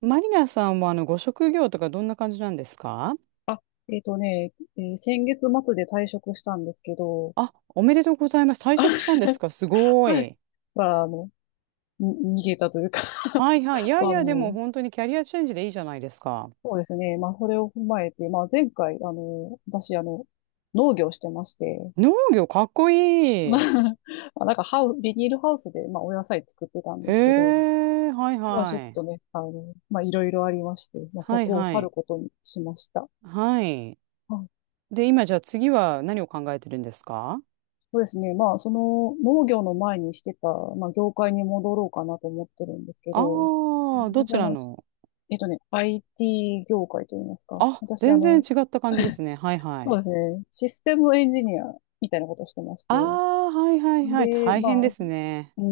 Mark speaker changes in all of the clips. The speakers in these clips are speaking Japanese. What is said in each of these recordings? Speaker 1: マリナさんはご職業とかどんな感じなんですか？
Speaker 2: あ、えっとね、えー先月末で退職したんですけど、
Speaker 1: あ、おめでとうございます。退職したんですか、すご
Speaker 2: はい。
Speaker 1: い。
Speaker 2: まあ、に逃げたというか。
Speaker 1: はいはい。い やい
Speaker 2: まあ、
Speaker 1: や、で
Speaker 2: も
Speaker 1: も
Speaker 2: う、
Speaker 1: 本当にキャリアチェンジでいいじゃないですか。
Speaker 2: そうですね。まあ、それを踏まえて、まあ、前回、私、農業してまして。
Speaker 1: 農業かっこいい。
Speaker 2: まあ、なんかビニールハウスで、まあ、お野菜作ってたん
Speaker 1: へ
Speaker 2: ですけど、
Speaker 1: え、はい
Speaker 2: まあ、ちょっ
Speaker 1: はい。
Speaker 2: とね、まあ、いろいろありまして、まあ、そ
Speaker 1: はい
Speaker 2: こを
Speaker 1: は
Speaker 2: 去る
Speaker 1: い。
Speaker 2: ことにしました。
Speaker 1: はい。
Speaker 2: はい。
Speaker 1: で、今じゃあ次は何を考えてるんですか？
Speaker 2: そうですね。まあ、その農業の前にしてた、まあ、業界に戻ろうかなと思ってるんですけ
Speaker 1: あ
Speaker 2: ど、
Speaker 1: あー、ど
Speaker 2: 私、
Speaker 1: ちらの？
Speaker 2: IT 業界といいますか。
Speaker 1: あ、
Speaker 2: 私、
Speaker 1: 全然違った感じですね。はいは
Speaker 2: そう
Speaker 1: い。
Speaker 2: ですね、システムエンジニアみたいなことをしてまし
Speaker 1: あ
Speaker 2: て。
Speaker 1: あ、はいはいはい。
Speaker 2: で、
Speaker 1: 大
Speaker 2: ま
Speaker 1: 変
Speaker 2: あ、
Speaker 1: ですね。
Speaker 2: ー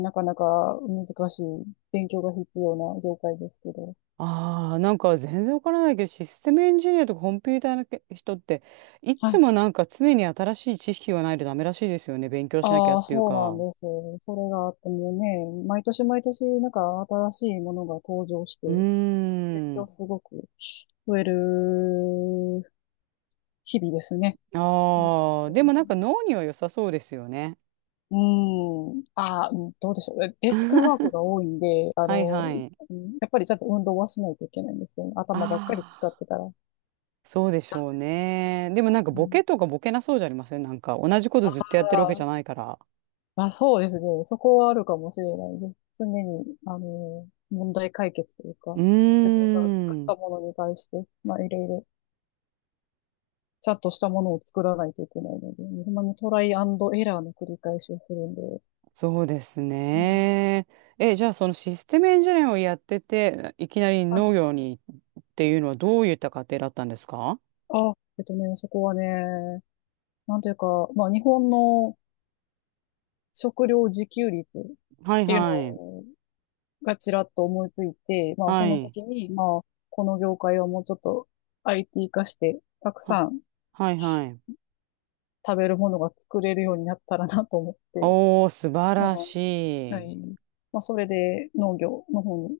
Speaker 2: ん、なかなか難しい、勉強が必要な業界ですけど。
Speaker 1: ああ、なんか全然わからないけど、システムエンジニアとかコンピューターのけ人って、い
Speaker 2: は
Speaker 1: つ
Speaker 2: い。
Speaker 1: もなんか常に新しい知識がないとダメらしいですよね。勉強しなきゃ
Speaker 2: あ
Speaker 1: っ
Speaker 2: あ、
Speaker 1: ていう
Speaker 2: そうな
Speaker 1: か。
Speaker 2: んです。それがあってもうね、毎年毎年、なんか新しいものが登場して、
Speaker 1: う
Speaker 2: 勉
Speaker 1: ー
Speaker 2: 強
Speaker 1: ん。
Speaker 2: すごく増える日々ですね。本
Speaker 1: あ
Speaker 2: 当
Speaker 1: あ、で
Speaker 2: に。
Speaker 1: もなんか脳には良さそうですよね。
Speaker 2: うん。ああ、うん、どうでしょう。デスクワークが多いんで、
Speaker 1: はいはい。
Speaker 2: うん、やっぱりちゃんと運動はしないといけないんですよね。
Speaker 1: あ
Speaker 2: 頭ばっかり使っ
Speaker 1: あ、
Speaker 2: てたら。う
Speaker 1: そうでしょうね。でもなんかボケと
Speaker 2: ん。
Speaker 1: かボケなそうじゃありません？なんか同じこと
Speaker 2: あ
Speaker 1: ずっとやってるわけ
Speaker 2: あ、
Speaker 1: じゃないから。
Speaker 2: まあ、そうですね。そこはあるかもしれないです。常に、問題解決という
Speaker 1: う
Speaker 2: か、自分が作っ
Speaker 1: ーん。
Speaker 2: たものに対して、まあ、いろいろ、ちゃんとしたものを作らないといけないので、ほんまにトライアンドエラーの繰り返しをするんで、
Speaker 1: そうです
Speaker 2: うん。
Speaker 1: ね。え、じゃあそのシステムエンジニアをやってて、いきなり
Speaker 2: は
Speaker 1: 農
Speaker 2: い。
Speaker 1: 業にっていうのはどういった家庭だったんですか？
Speaker 2: あ、そこはね、なんというか、まあ、日本の食料自給率っ
Speaker 1: はい
Speaker 2: ていう
Speaker 1: はい。
Speaker 2: のがちらっと思いついて、まあ、そ
Speaker 1: は
Speaker 2: の
Speaker 1: い。
Speaker 2: 時に、まあ、この業界はもうちょっと IT 化して、たく
Speaker 1: は、
Speaker 2: さん
Speaker 1: はいはい。
Speaker 2: 食べるものが作れるようになったらなと思って、
Speaker 1: おー、素晴
Speaker 2: ま
Speaker 1: ら
Speaker 2: あ、
Speaker 1: し
Speaker 2: は
Speaker 1: い。
Speaker 2: い。まあ、それで農業の方に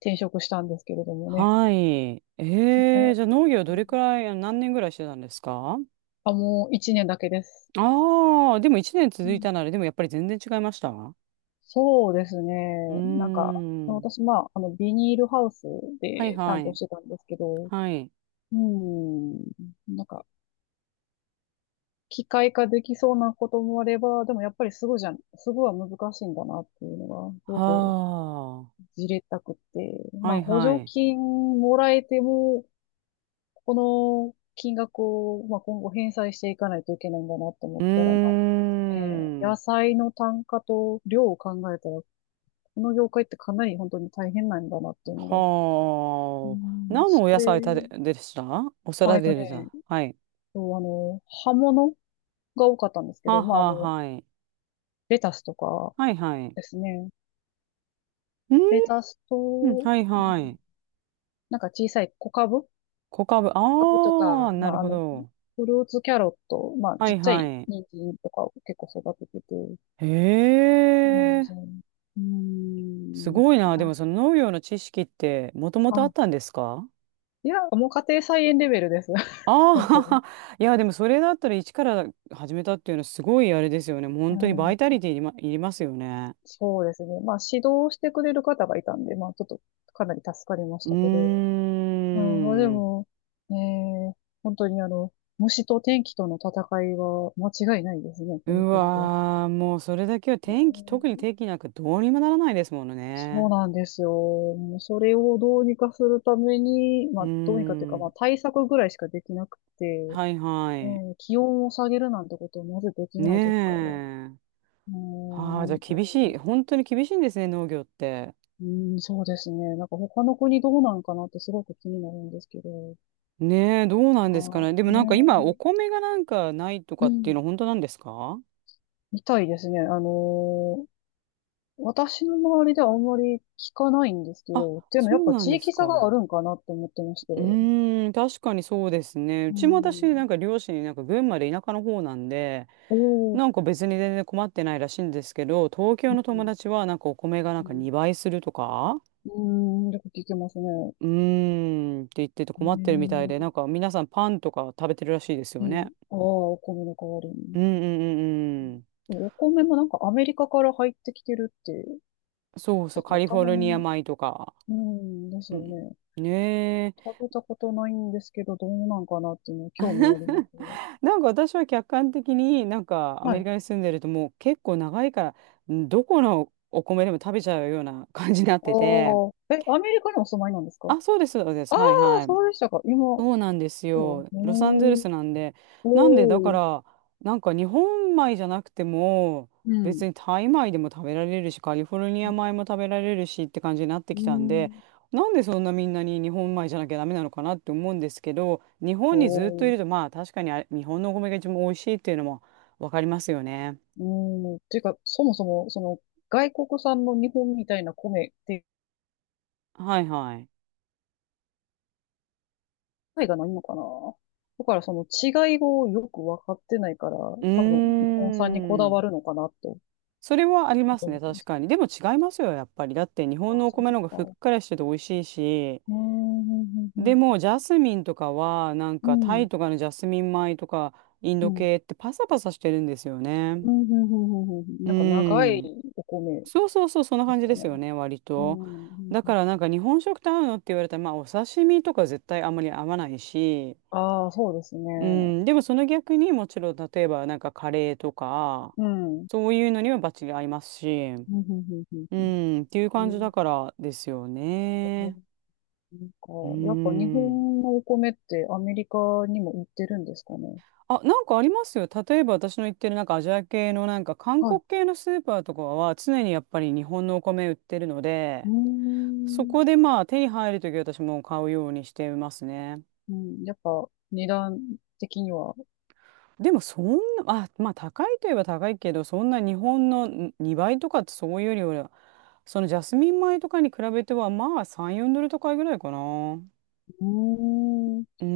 Speaker 2: 転職したんですけれどもね。
Speaker 1: はい。えー、
Speaker 2: え
Speaker 1: じゃあ農業どれくらい、あ、何年ぐらいしてたんですか？
Speaker 2: あ、もう一年だけです。
Speaker 1: ああー、でも一年
Speaker 2: う
Speaker 1: 続い
Speaker 2: ん。
Speaker 1: たなら、でもやっぱり全然違いました？う
Speaker 2: そうですね。
Speaker 1: ー
Speaker 2: なんか、
Speaker 1: ん。
Speaker 2: 私、まあ、ビニールハウス
Speaker 1: はい
Speaker 2: で
Speaker 1: は
Speaker 2: 担当
Speaker 1: い。
Speaker 2: してたんですけど、
Speaker 1: はい。
Speaker 2: うん。なんか、機械化できそうなこともあれば、でもやっぱりすごいじゃん、すごいは難しいんだなっていうのが、すごく
Speaker 1: はあ。
Speaker 2: じれったくって。ま
Speaker 1: は
Speaker 2: あ、
Speaker 1: い
Speaker 2: 補
Speaker 1: は
Speaker 2: 助
Speaker 1: い。
Speaker 2: 金もらえても、この金額を、まあ、今後返済していかないといけないんだなと思
Speaker 1: う
Speaker 2: ったら、まあ
Speaker 1: ー
Speaker 2: ね、野
Speaker 1: ん。
Speaker 2: 菜の単価と量を考えたら、この業界ってかなり本当に大変なんだなっていうのが、う
Speaker 1: はあ。
Speaker 2: ん、
Speaker 1: 何の
Speaker 2: そ
Speaker 1: お野
Speaker 2: れ、
Speaker 1: 菜たで、でした？お
Speaker 2: あ、
Speaker 1: 皿で出てた。はい。
Speaker 2: そう、葉物が多かったんですけ
Speaker 1: は
Speaker 2: ど、
Speaker 1: あ
Speaker 2: まあ、
Speaker 1: はあ、はい。
Speaker 2: レタスとか
Speaker 1: はいはい。
Speaker 2: ですね。
Speaker 1: う
Speaker 2: レ
Speaker 1: ー
Speaker 2: タスと、
Speaker 1: ん、
Speaker 2: うん、
Speaker 1: はいはい。
Speaker 2: なんか小さい小株小
Speaker 1: 小株、
Speaker 2: 株と
Speaker 1: ああ、
Speaker 2: か、
Speaker 1: な
Speaker 2: ま
Speaker 1: る
Speaker 2: あ、
Speaker 1: ほど。
Speaker 2: フルーツキャロット、まあ、
Speaker 1: は
Speaker 2: ちっ
Speaker 1: い
Speaker 2: ちゃ
Speaker 1: は
Speaker 2: い
Speaker 1: い。
Speaker 2: 人参とかを結構育ててて、
Speaker 1: へ
Speaker 2: そうなんで
Speaker 1: え、
Speaker 2: すよ。うー
Speaker 1: す
Speaker 2: ん、
Speaker 1: ごいな。で
Speaker 2: な、
Speaker 1: もその農業の知識ってもともとあ
Speaker 2: あ、
Speaker 1: ったんですか？
Speaker 2: いや、もう家庭菜園レベルです。
Speaker 1: あ
Speaker 2: 本当に。
Speaker 1: あー、いや、でもそれだったら一から始めたっていうのはすごいあれですよね。もう
Speaker 2: う
Speaker 1: 本当にバイ
Speaker 2: ん、
Speaker 1: タリティいりま、いりますよね。
Speaker 2: そうですね。まあ、指導してくれる方がいたんで、まあ、ちょっとかなり助かりまし
Speaker 1: うー
Speaker 2: たけど、うん、まあで
Speaker 1: ん。
Speaker 2: も、ねえー、本当に虫と天気との戦いは間違いないですね、
Speaker 1: う
Speaker 2: この国は。
Speaker 1: わー、もうそれだけは
Speaker 2: う
Speaker 1: 天気、特に
Speaker 2: ん。
Speaker 1: 天気なんかどうにもならないですもの
Speaker 2: そう
Speaker 1: ね。
Speaker 2: なんですよ。もうそれをどうにかするために、
Speaker 1: う
Speaker 2: ま
Speaker 1: ー
Speaker 2: あ、どうにかっていうか、ま
Speaker 1: ん。
Speaker 2: あ対策ぐらいしかできなくて、
Speaker 1: はいはい。
Speaker 2: ねえー、気温を下げるなんてことはまずでき
Speaker 1: ね
Speaker 2: ないですから。
Speaker 1: え。
Speaker 2: う
Speaker 1: はあ、じ
Speaker 2: ー
Speaker 1: ゃあ
Speaker 2: んと、
Speaker 1: 厳しい。本当に厳しいんですね、農業って。
Speaker 2: うん、そうですね。なんか他の国どうなんかなってすごく気になるんですけど、
Speaker 1: ねえ、どう
Speaker 2: な
Speaker 1: な
Speaker 2: ん
Speaker 1: ん
Speaker 2: か
Speaker 1: ですかね。でもなんか今、お
Speaker 2: ね、
Speaker 1: 米がなんかないとか
Speaker 2: う
Speaker 1: っていう
Speaker 2: ん、
Speaker 1: のは本当なんですか？
Speaker 2: みたいですね。私の周りではあんまり聞かないんですけ
Speaker 1: あ、
Speaker 2: ど、っていうのは
Speaker 1: そ
Speaker 2: やっ
Speaker 1: う
Speaker 2: ぱ
Speaker 1: な
Speaker 2: 地
Speaker 1: んです
Speaker 2: 域差がある
Speaker 1: か。
Speaker 2: んかなって思ってまして。
Speaker 1: うーん、確かにそうですね。う
Speaker 2: う
Speaker 1: ちも私、
Speaker 2: ん。
Speaker 1: なんか両親、なんか群馬で田舎の方なんで、
Speaker 2: おー。
Speaker 1: なんか別に全然困ってないらしいんですけど、東京
Speaker 2: う
Speaker 1: の友
Speaker 2: ん。
Speaker 1: 達はなんかお米がなん
Speaker 2: う
Speaker 1: か
Speaker 2: ん。
Speaker 1: 2倍するとか、
Speaker 2: うーん、よく聞きますね。
Speaker 1: うーんって言ってて
Speaker 2: へ
Speaker 1: 困ってるみたいで、な
Speaker 2: え。
Speaker 1: んか皆さんパンとか食べてるらしいです
Speaker 2: う
Speaker 1: よ
Speaker 2: ん。
Speaker 1: ね。
Speaker 2: ああ、お米の代わり
Speaker 1: う
Speaker 2: に。
Speaker 1: んうんうんうん。
Speaker 2: でもお米もなんかアメリカから入ってきてるって、
Speaker 1: そうそ
Speaker 2: だ
Speaker 1: う、
Speaker 2: か
Speaker 1: カ
Speaker 2: ら
Speaker 1: リ
Speaker 2: た
Speaker 1: フォ
Speaker 2: ま
Speaker 1: ルニア
Speaker 2: に、
Speaker 1: 米とか。
Speaker 2: うん、です
Speaker 1: う
Speaker 2: よ
Speaker 1: ん。
Speaker 2: ね。
Speaker 1: ね
Speaker 2: 食
Speaker 1: え。
Speaker 2: べたことないんですけど、どうなんかなっていうのは興味ありますね。
Speaker 1: なんか私は客観的になんかア
Speaker 2: は
Speaker 1: メ
Speaker 2: い。
Speaker 1: リ
Speaker 2: あ
Speaker 1: カに住んでるともう結構長いから、んどこのお米でも食べちゃうような感じになっ
Speaker 2: あ、
Speaker 1: てて。
Speaker 2: え、アメリカにお住まいなんですか？
Speaker 1: あ、そうです、そうです。
Speaker 2: ああ
Speaker 1: はい
Speaker 2: ー、
Speaker 1: はい。
Speaker 2: そうでしたか。今、
Speaker 1: そうなんです
Speaker 2: そ
Speaker 1: よ。
Speaker 2: うね。
Speaker 1: ロサンゼル
Speaker 2: ん、
Speaker 1: スなんで。なんで、だか
Speaker 2: おー。
Speaker 1: ら、なんか日本米じゃなくても、
Speaker 2: うん。
Speaker 1: 別にタイ米でも食べられるし、カリフォルニア米も食べられるしって感じになって
Speaker 2: う
Speaker 1: きたんで、
Speaker 2: ん。
Speaker 1: なんでそんなみんなに日本米じゃなきゃダメなのかなって思うんですけど、日本にずっと
Speaker 2: お
Speaker 1: いると、
Speaker 2: ー。
Speaker 1: まあ確かにあれ日本のお米が一番美味しいっていうのもわかりますよね。
Speaker 2: うん。ていうか、そもそも、その、外国産の日本みたいな米って
Speaker 1: はいはい。
Speaker 2: いがないのかな。だからその違いをよく分かってないから、
Speaker 1: う
Speaker 2: 多分日本産にこ
Speaker 1: ー
Speaker 2: だわ
Speaker 1: ん。
Speaker 2: るのかなと、
Speaker 1: それはあり
Speaker 2: ちょ
Speaker 1: ま
Speaker 2: っと
Speaker 1: す
Speaker 2: 思
Speaker 1: ね、
Speaker 2: ってま
Speaker 1: 確
Speaker 2: す。
Speaker 1: かに。でも違いますよ、やっぱり。だって日本
Speaker 2: ああ、
Speaker 1: のお
Speaker 2: そう
Speaker 1: 米
Speaker 2: で
Speaker 1: の
Speaker 2: す
Speaker 1: 方が
Speaker 2: か。
Speaker 1: ふっ
Speaker 2: う
Speaker 1: くらしてて美味しいし、
Speaker 2: ーん、うん、う
Speaker 1: で
Speaker 2: ん、
Speaker 1: も、ジャスミンとかは、なん
Speaker 2: う
Speaker 1: かタ
Speaker 2: ん。
Speaker 1: イとかのジャスミン米とか、イン
Speaker 2: う
Speaker 1: ド
Speaker 2: ん、
Speaker 1: 系ってパサパサしてるんですよね。
Speaker 2: うん、うん、うん、うん。
Speaker 1: う
Speaker 2: なんか長い
Speaker 1: ん。
Speaker 2: お米
Speaker 1: そうそうそう、そんな
Speaker 2: で
Speaker 1: 感
Speaker 2: す
Speaker 1: じ
Speaker 2: か
Speaker 1: です
Speaker 2: ね。
Speaker 1: よね、割
Speaker 2: う
Speaker 1: と。だ
Speaker 2: ん。
Speaker 1: から、なんか日本食と合うのって言われたら、まあ、お刺身とか絶対あんまり合わないし、
Speaker 2: ああ、そうですね。
Speaker 1: うん。でも、その逆にもちろん、例えば、なんかカレーとか、
Speaker 2: うん。うん、
Speaker 1: そういうのにはバッチリ合いますし、
Speaker 2: うん、うん、う
Speaker 1: う
Speaker 2: ん。
Speaker 1: ん、っていう
Speaker 2: え
Speaker 1: 感じ
Speaker 2: ー
Speaker 1: だからですよね。
Speaker 2: なん
Speaker 1: う
Speaker 2: か、やっぱ日
Speaker 1: ん。
Speaker 2: 本のお米ってアメリカにも売ってるんですかね。
Speaker 1: あ、なんかありますよ。例えば私の言ってるなんかアジア系のなんか韓
Speaker 2: はい。
Speaker 1: 国系のスーパーとかは常にやっぱり日本のお米売ってるの
Speaker 2: う
Speaker 1: で、そ
Speaker 2: ーん。
Speaker 1: こでまあ手に入るとき私も買うようにしてますね。
Speaker 2: うん、やっぱ値段的には。
Speaker 1: でもそんな、あ、まあ高いといえば高いけど、そんな日本のん2倍とかってそういうよりは、そのジャスミン米とかに比べてはまあ3、4ドル高いぐらいかな。
Speaker 2: うーん。
Speaker 1: うー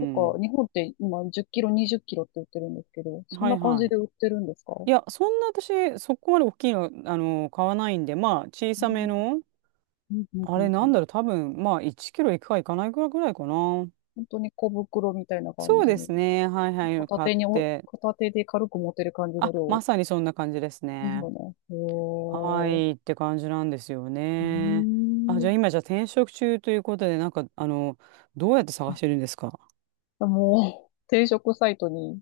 Speaker 2: なんか
Speaker 1: ん。
Speaker 2: 日本って今10キロ、20キロって売ってるんですけど、そん
Speaker 1: は
Speaker 2: な
Speaker 1: い
Speaker 2: 感
Speaker 1: は
Speaker 2: じ
Speaker 1: い。
Speaker 2: で売ってるんですか？
Speaker 1: いや、そんな私そこまで大きいの、買わないんで、まあ小
Speaker 2: う
Speaker 1: さめ
Speaker 2: ん。
Speaker 1: の。
Speaker 2: うんうん
Speaker 1: あ
Speaker 2: う
Speaker 1: れ
Speaker 2: ん
Speaker 1: な
Speaker 2: う
Speaker 1: ん
Speaker 2: ん。
Speaker 1: だろう、多分、まあ、1キロいくかいかないかぐらいかな。
Speaker 2: 本当に小袋みたいな
Speaker 1: そ
Speaker 2: 感
Speaker 1: う
Speaker 2: じ
Speaker 1: で
Speaker 2: の、
Speaker 1: すね。はいはい、買って。
Speaker 2: 片手で軽く持てる感じの
Speaker 1: あ、ま
Speaker 2: 量
Speaker 1: さにそんな感じです
Speaker 2: ですよ
Speaker 1: ね。
Speaker 2: ね。へ
Speaker 1: は
Speaker 2: ー。
Speaker 1: い、って感じなんですよ
Speaker 2: う
Speaker 1: ね。あ、
Speaker 2: ー
Speaker 1: じゃ
Speaker 2: ん。
Speaker 1: あ今、じゃあ転職中ということで、なんか、どうやって探してるんですか？
Speaker 2: あ、もう、定食サイトに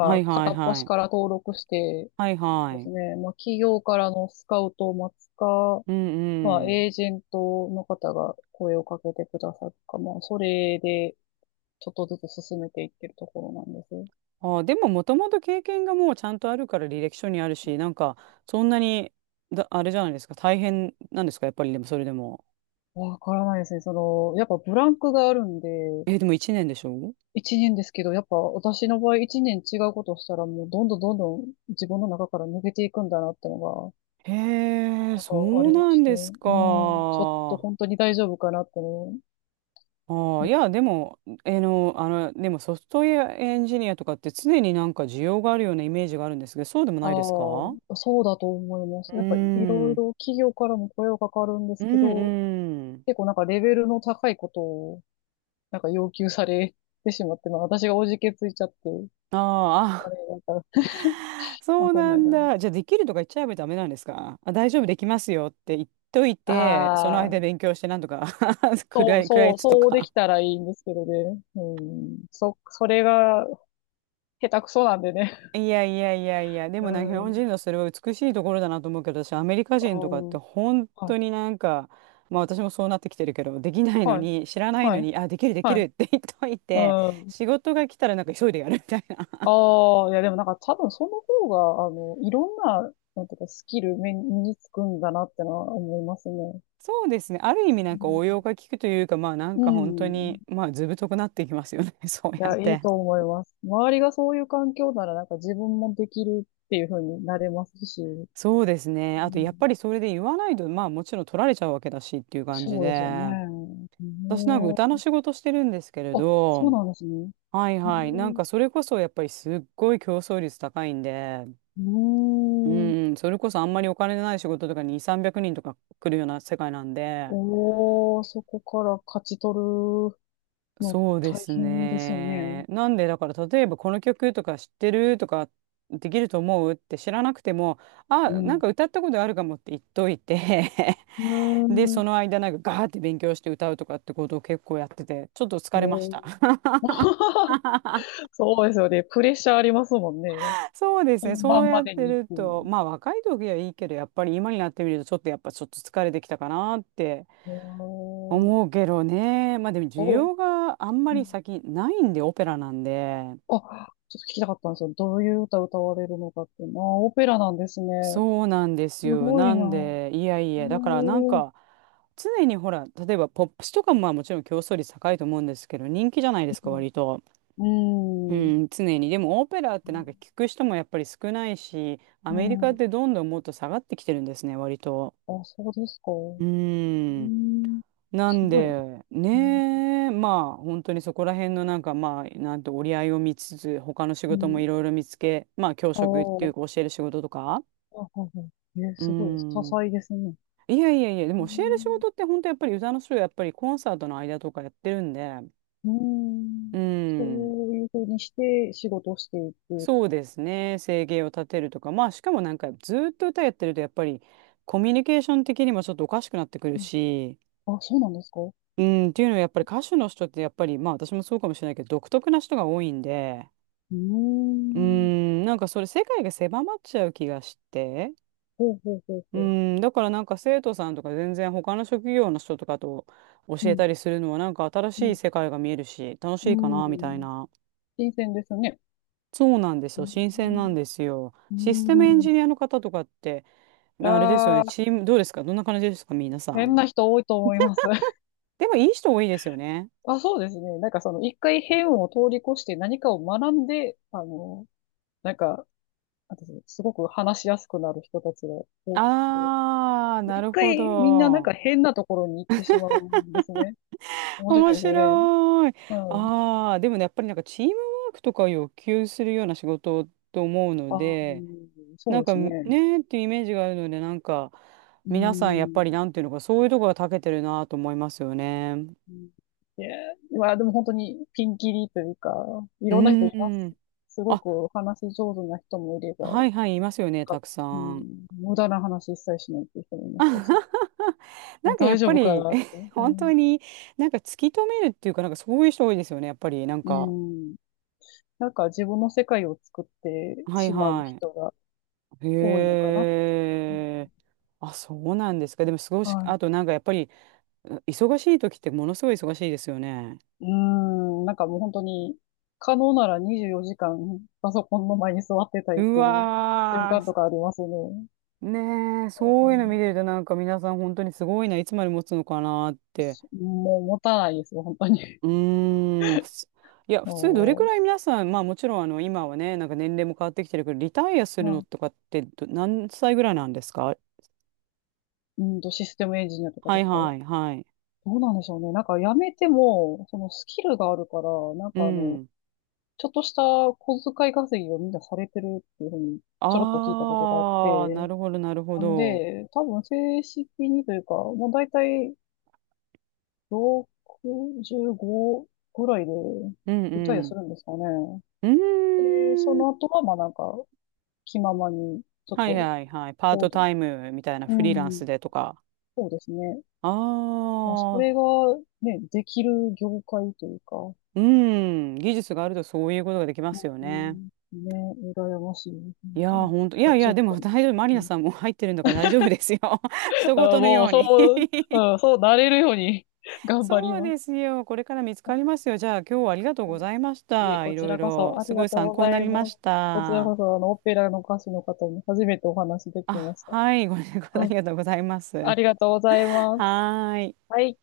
Speaker 1: はいは
Speaker 2: 片
Speaker 1: い
Speaker 2: っ
Speaker 1: は
Speaker 2: 端
Speaker 1: い。
Speaker 2: から登録して、
Speaker 1: はいは
Speaker 2: そうです
Speaker 1: い。
Speaker 2: ね、まあ、企業からのスカウトを待つか、
Speaker 1: う
Speaker 2: まあ、
Speaker 1: んうん。
Speaker 2: エージェントの方が声をかけてくださるか、まあ、それでちょっとずつ進めていってるところなんです。
Speaker 1: あ、でも、もともと経験がもうちゃんとあるから履歴書にあるし、なんか、そんなに、だ、あれじゃないですか。大変なんですか、やっぱり、でも、それでも。
Speaker 2: わからないですね。その、やっぱブランクがあるんで、
Speaker 1: え、でも1年でしょ？
Speaker 2: 一年ですけど、やっぱ私の場合一年違うことをしたらもうどんどんどんどん自分の中から抜けていくんだなってのが、
Speaker 1: へえ、
Speaker 2: なん
Speaker 1: そ
Speaker 2: かあ
Speaker 1: う
Speaker 2: りま
Speaker 1: な
Speaker 2: し
Speaker 1: ん
Speaker 2: て、
Speaker 1: です
Speaker 2: うん、
Speaker 1: か。
Speaker 2: ちょっと本当に大丈夫かなってね、
Speaker 1: ああ、いや、でも、えの、でもソフトウェアエンジニアとかって常になんか需要があるようなイメージがあるんですけど、そうでも
Speaker 2: あ
Speaker 1: ないですか？
Speaker 2: あ、そうだと思いま
Speaker 1: う
Speaker 2: す。やっぱい
Speaker 1: ー
Speaker 2: ろい
Speaker 1: ん。
Speaker 2: ろ企業からも声はかかるんで
Speaker 1: う
Speaker 2: すけど、
Speaker 1: んうん。
Speaker 2: 結構なんかレベルの高いことをなんか要求されてしまって、まあ私がおじけついちゃって、
Speaker 1: あ
Speaker 2: あ
Speaker 1: ー
Speaker 2: れが、
Speaker 1: あ、あ、
Speaker 2: ま
Speaker 1: そ
Speaker 2: あ
Speaker 1: う
Speaker 2: そん
Speaker 1: な
Speaker 2: なん
Speaker 1: ん
Speaker 2: だね。
Speaker 1: だ。じゃあ、できるとか言っちゃえばダメなんですか？あ、大丈夫、できますよって言っといて、その
Speaker 2: ああ、
Speaker 1: 間勉強してなんとか 食
Speaker 2: そ
Speaker 1: ら
Speaker 2: う、
Speaker 1: い、食らい
Speaker 2: そう、
Speaker 1: つと
Speaker 2: そうで
Speaker 1: か。
Speaker 2: きたらいいんですけどね。うん、それが下手くそなんでね。
Speaker 1: いやいやいやいや、で
Speaker 2: う
Speaker 1: もなんか日本人
Speaker 2: ん、
Speaker 1: のそれは美しいところだなと思うけど、私アメリカ
Speaker 2: ああ、
Speaker 1: 人とかって本
Speaker 2: は
Speaker 1: 当
Speaker 2: い、
Speaker 1: になんか、まあ私もそうなってきてるけど、できないの
Speaker 2: はい、
Speaker 1: に、知らない
Speaker 2: は
Speaker 1: の
Speaker 2: い、
Speaker 1: に、あ、できるでき
Speaker 2: は
Speaker 1: る
Speaker 2: い、
Speaker 1: って言っとい
Speaker 2: う
Speaker 1: て、
Speaker 2: ん。
Speaker 1: 仕事が来たらなんか急いでやるみたいな。
Speaker 2: ああ、いやでもなんか多分その方が、いろんな、なんていうか、スキル身につくんだなってのは思いますね。
Speaker 1: そうですね。ある意味なんか応用が効くというか、まあなん
Speaker 2: う
Speaker 1: か本当
Speaker 2: ん。
Speaker 1: に、まあ図太くなっていきますよね。そう
Speaker 2: い
Speaker 1: やっ
Speaker 2: や、いい
Speaker 1: て。
Speaker 2: と思います。周りがそういう環境なら、なんか自分もできるっていう風になれますし。う
Speaker 1: そうですね。あとやっ
Speaker 2: ん。
Speaker 1: ぱりそれで言わないと、まあもちろん取られちゃうわけだしっていう感じ
Speaker 2: そうですよね。
Speaker 1: で、
Speaker 2: う
Speaker 1: 私なんか
Speaker 2: ん、
Speaker 1: 歌の仕事してるんですけれ
Speaker 2: あ、そう
Speaker 1: ど、
Speaker 2: なんですね。
Speaker 1: はい
Speaker 2: う
Speaker 1: はい。なん
Speaker 2: ん。
Speaker 1: かそれこそやっぱりすっごい競争率高いんで、
Speaker 2: うーん。
Speaker 1: うん、それこそあんまりお金のない仕事とかに2、300人とか来るような世界なんで、
Speaker 2: おー、そこから勝ち取るの
Speaker 1: そうで
Speaker 2: 大
Speaker 1: す
Speaker 2: 変ですよね。
Speaker 1: ね。なんでだから例えばこの曲とか知ってるとかできると思うって知らなくても、あ、
Speaker 2: う
Speaker 1: なん
Speaker 2: ん。
Speaker 1: か歌ったことあるかもって言っといて
Speaker 2: う ー
Speaker 1: で、
Speaker 2: ん、
Speaker 1: その間なんかガーって勉強して歌うとかってことを結構やってて、ちょっと疲れました。
Speaker 2: そうですよね。プレッシャーありますもんね。
Speaker 1: そうですね。
Speaker 2: 本
Speaker 1: そう
Speaker 2: 番
Speaker 1: や
Speaker 2: ま
Speaker 1: っ
Speaker 2: で
Speaker 1: て
Speaker 2: にっ
Speaker 1: る
Speaker 2: てい
Speaker 1: と、
Speaker 2: う。
Speaker 1: まあ若い時はいいけど、やっぱり今になってみると、ちょっとやっぱちょっと疲れてきたかなって
Speaker 2: うーん。
Speaker 1: 思うけどね。まあでも需
Speaker 2: どう、
Speaker 1: 要があんま
Speaker 2: う
Speaker 1: り
Speaker 2: ん、
Speaker 1: 先ないんで、オペラなんで。
Speaker 2: あ、ちょっと聞きたかったんですよ。どういう歌歌われるのかっていうのは、あー、オペラなんですね。
Speaker 1: そうなんです
Speaker 2: す
Speaker 1: よ。
Speaker 2: ご
Speaker 1: な
Speaker 2: いな。
Speaker 1: んで、いやい
Speaker 2: へ
Speaker 1: や、だからなんか、
Speaker 2: え。
Speaker 1: 常にほら、例えばポップスとかもまあもちろん競争率高いと思うんですけど、人気じゃないですか、割と。
Speaker 2: う
Speaker 1: う
Speaker 2: ん。うん。
Speaker 1: ん、常に。でもオペラってなんか聞く人もやっぱり少ないし、ア
Speaker 2: う
Speaker 1: メリカっ
Speaker 2: ん、
Speaker 1: てどんどんもっと下がってきてるんですね、割と。
Speaker 2: あ、そうですか。う
Speaker 1: うん。
Speaker 2: ん。
Speaker 1: な
Speaker 2: す
Speaker 1: ん
Speaker 2: ごい。
Speaker 1: で、
Speaker 2: うん。
Speaker 1: ねえ、まあ、本当にそこら辺のなんか、まあ、なんて折り合いを見つつ、他の仕
Speaker 2: う
Speaker 1: 事も
Speaker 2: ん。
Speaker 1: いろいろ見つけ、まあ、教
Speaker 2: あ
Speaker 1: 職ってい
Speaker 2: ー、
Speaker 1: うか教える仕事とか。
Speaker 2: あ、はいはい。えー、
Speaker 1: う
Speaker 2: すごいです。多
Speaker 1: ん。
Speaker 2: 彩ですね。
Speaker 1: いやいやいや、で
Speaker 2: う
Speaker 1: も教える仕
Speaker 2: ん。
Speaker 1: 事って本当やっぱり歌の人やっぱりコンサートの間とかやってるんで、
Speaker 2: うん、
Speaker 1: う
Speaker 2: そ
Speaker 1: ん。
Speaker 2: ういうふうにして仕事をしていく。
Speaker 1: そうですね。生計を立てるとか、まあ、しかもなんかずーっと歌やってるとやっぱりコミュニケーション的にもちょっとおかしくなってくるし、
Speaker 2: あ、そうなんですか？う
Speaker 1: うん、っていうのはやっぱり歌手の人ってやっぱりまあ私もそうかもしれないけど独特な人が多いんで、
Speaker 2: ー
Speaker 1: うー
Speaker 2: ん。
Speaker 1: ん、なんかそれ世界が狭まっちゃう気がして。
Speaker 2: ほうほうほう
Speaker 1: う
Speaker 2: ほう。
Speaker 1: ーん、だからなんか生徒さんとか全然他の職業の人とかと教
Speaker 2: う
Speaker 1: え
Speaker 2: ん、
Speaker 1: たりするのはなんか新
Speaker 2: う
Speaker 1: しい
Speaker 2: ん、
Speaker 1: 世界が見えるし楽し
Speaker 2: う
Speaker 1: いかなみたい
Speaker 2: ん。
Speaker 1: な。
Speaker 2: 新鮮ですね。
Speaker 1: そうなんです
Speaker 2: うー
Speaker 1: よ。新鮮なん
Speaker 2: ん。
Speaker 1: ですよ。
Speaker 2: う
Speaker 1: システムエンジ
Speaker 2: ん。
Speaker 1: ニアの方とかってあれですよね。
Speaker 2: ああ、
Speaker 1: チームどうですか、どんな感じですか、皆さ
Speaker 2: 変
Speaker 1: ん。
Speaker 2: な人多いと思います。
Speaker 1: でもいい人多いですよね。
Speaker 2: あ、そうですね。なんかその、一回変を通り越して何かを学んで、なんか、なんていうんですか、すごく話しやすくなる人たちが多くて。
Speaker 1: あー、
Speaker 2: で
Speaker 1: な
Speaker 2: 一
Speaker 1: るほ
Speaker 2: 回みんななんか
Speaker 1: ど。
Speaker 2: 変なところに行ってしまうんですね。面白
Speaker 1: 面
Speaker 2: いですよね。
Speaker 1: 白い。
Speaker 2: うん。
Speaker 1: ああ、でもね、やっぱりなんかチームワークとかを要求するような仕事と思うの
Speaker 2: ああ、
Speaker 1: で、
Speaker 2: そう
Speaker 1: なん
Speaker 2: で
Speaker 1: か
Speaker 2: すね。
Speaker 1: ねーっていうイメージがあるので、なんか
Speaker 2: う
Speaker 1: 皆さんやっ
Speaker 2: ー
Speaker 1: ぱり
Speaker 2: ん。
Speaker 1: なんていうのか、そういうとこが長けてるなと思いますよね。
Speaker 2: うん、いや、まあでも本当にピンキリというか、い
Speaker 1: う
Speaker 2: ろんな人いま
Speaker 1: ー
Speaker 2: す。
Speaker 1: ん。
Speaker 2: すご
Speaker 1: あ、
Speaker 2: くお話上手な人もいれば、なん
Speaker 1: はいはい、いますよね、
Speaker 2: か、
Speaker 1: たくさ
Speaker 2: う
Speaker 1: ん。
Speaker 2: ん、無駄な話一切しないっていう人もいましたし、
Speaker 1: な
Speaker 2: もう
Speaker 1: んかや
Speaker 2: 大
Speaker 1: っ
Speaker 2: 丈
Speaker 1: ぱ
Speaker 2: 夫か
Speaker 1: り
Speaker 2: なって。う
Speaker 1: 本
Speaker 2: ん。
Speaker 1: 当になんか突き止めるっていうか、なんかそういう人多いですよね、やっぱりなん
Speaker 2: う
Speaker 1: か。
Speaker 2: ん。なんか自分の世界を作って
Speaker 1: はい
Speaker 2: しまう
Speaker 1: は
Speaker 2: 人が
Speaker 1: い。
Speaker 2: 多いのか
Speaker 1: へ
Speaker 2: な。
Speaker 1: え。あ、そうなんですか。でも、すごいし、
Speaker 2: は
Speaker 1: あとなんかやっぱり、忙しい時ってものすごい忙しいですよね。
Speaker 2: い。うん。なんかもう本当に、可能なら24時間パソコンの前に座ってたいっ
Speaker 1: う
Speaker 2: ていう瞬
Speaker 1: わ
Speaker 2: 間と
Speaker 1: ー、
Speaker 2: かありますね。
Speaker 1: ねえ、
Speaker 2: う
Speaker 1: そういうの見てる
Speaker 2: ん、
Speaker 1: となんか皆さん本当にすごいな、いつまで持つのかなって。
Speaker 2: もう持たないですよ、本当に。
Speaker 1: うーん、いや、普通どれく
Speaker 2: も
Speaker 1: らい皆さん、まあもちろんあの今はね、なんか年齢も変わってきてるけど、リタイアす
Speaker 2: う、
Speaker 1: るの
Speaker 2: あ、
Speaker 1: とかってど何歳ぐらいなんですか？
Speaker 2: システムエンジニアとか
Speaker 1: は
Speaker 2: で
Speaker 1: い
Speaker 2: すか？ど
Speaker 1: はいはい。
Speaker 2: うなんでしょうね。なんか辞めても、そのスキルがあるから、なん
Speaker 1: う
Speaker 2: か
Speaker 1: ん。
Speaker 2: ちょっとした小遣い稼ぎをみんなされてるっていうふうに、ちょろっと聞いたことがあっ
Speaker 1: ああ、な
Speaker 2: て、
Speaker 1: るほどなるほ
Speaker 2: なん
Speaker 1: ど。
Speaker 2: で、多分正式にというか、もう大体65ぐらいで
Speaker 1: うん
Speaker 2: リタイ
Speaker 1: う
Speaker 2: アす
Speaker 1: ん。
Speaker 2: るんですかね。
Speaker 1: う
Speaker 2: で、そ
Speaker 1: ーん。
Speaker 2: の後は、まあなんか、気ままに、ちょっ
Speaker 1: はい
Speaker 2: と、
Speaker 1: はいはい。パー
Speaker 2: 行
Speaker 1: トタ
Speaker 2: 動。
Speaker 1: イムみたいな
Speaker 2: う
Speaker 1: フリーランス
Speaker 2: ん、
Speaker 1: でとか。
Speaker 2: そうですね。
Speaker 1: あ
Speaker 2: まあ、それが
Speaker 1: あ、
Speaker 2: ね、できる業界というか、う
Speaker 1: うん、技術があるとそういうことができますよね。
Speaker 2: ん、ね、羨ましいね。
Speaker 1: い
Speaker 2: 本
Speaker 1: や
Speaker 2: 当
Speaker 1: ー、
Speaker 2: に
Speaker 1: ほんと、いや
Speaker 2: 大
Speaker 1: い
Speaker 2: 丈
Speaker 1: や、で
Speaker 2: 夫か
Speaker 1: も
Speaker 2: な。
Speaker 1: 大丈夫、マリ
Speaker 2: う
Speaker 1: ナ
Speaker 2: ん、
Speaker 1: さんも入ってるんだから大丈夫ですよ。人
Speaker 2: あ、
Speaker 1: 事の
Speaker 2: も
Speaker 1: よ
Speaker 2: う、
Speaker 1: うに
Speaker 2: そう、うん、そうなれるように 頑張り
Speaker 1: そう
Speaker 2: ま
Speaker 1: で
Speaker 2: す。
Speaker 1: すよ。これから見つかりますよ。じゃあ、今日はありがとうございまし
Speaker 2: いえ、
Speaker 1: た。
Speaker 2: こ
Speaker 1: い
Speaker 2: ち
Speaker 1: ろい
Speaker 2: らこ
Speaker 1: ろ、
Speaker 2: そあ
Speaker 1: す
Speaker 2: り
Speaker 1: ご
Speaker 2: が
Speaker 1: い
Speaker 2: とう
Speaker 1: 参
Speaker 2: ご
Speaker 1: 考に
Speaker 2: ざ
Speaker 1: な
Speaker 2: い
Speaker 1: り
Speaker 2: ま
Speaker 1: まし
Speaker 2: す。こちら
Speaker 1: た。
Speaker 2: こそ、オペラの歌手の方に初めてお話できま
Speaker 1: あ、
Speaker 2: した。
Speaker 1: はい、ごめんなさい、あ
Speaker 2: はい。
Speaker 1: りがとうございます。
Speaker 2: あ
Speaker 1: は
Speaker 2: りがとうございます。
Speaker 1: ーい。
Speaker 2: はい。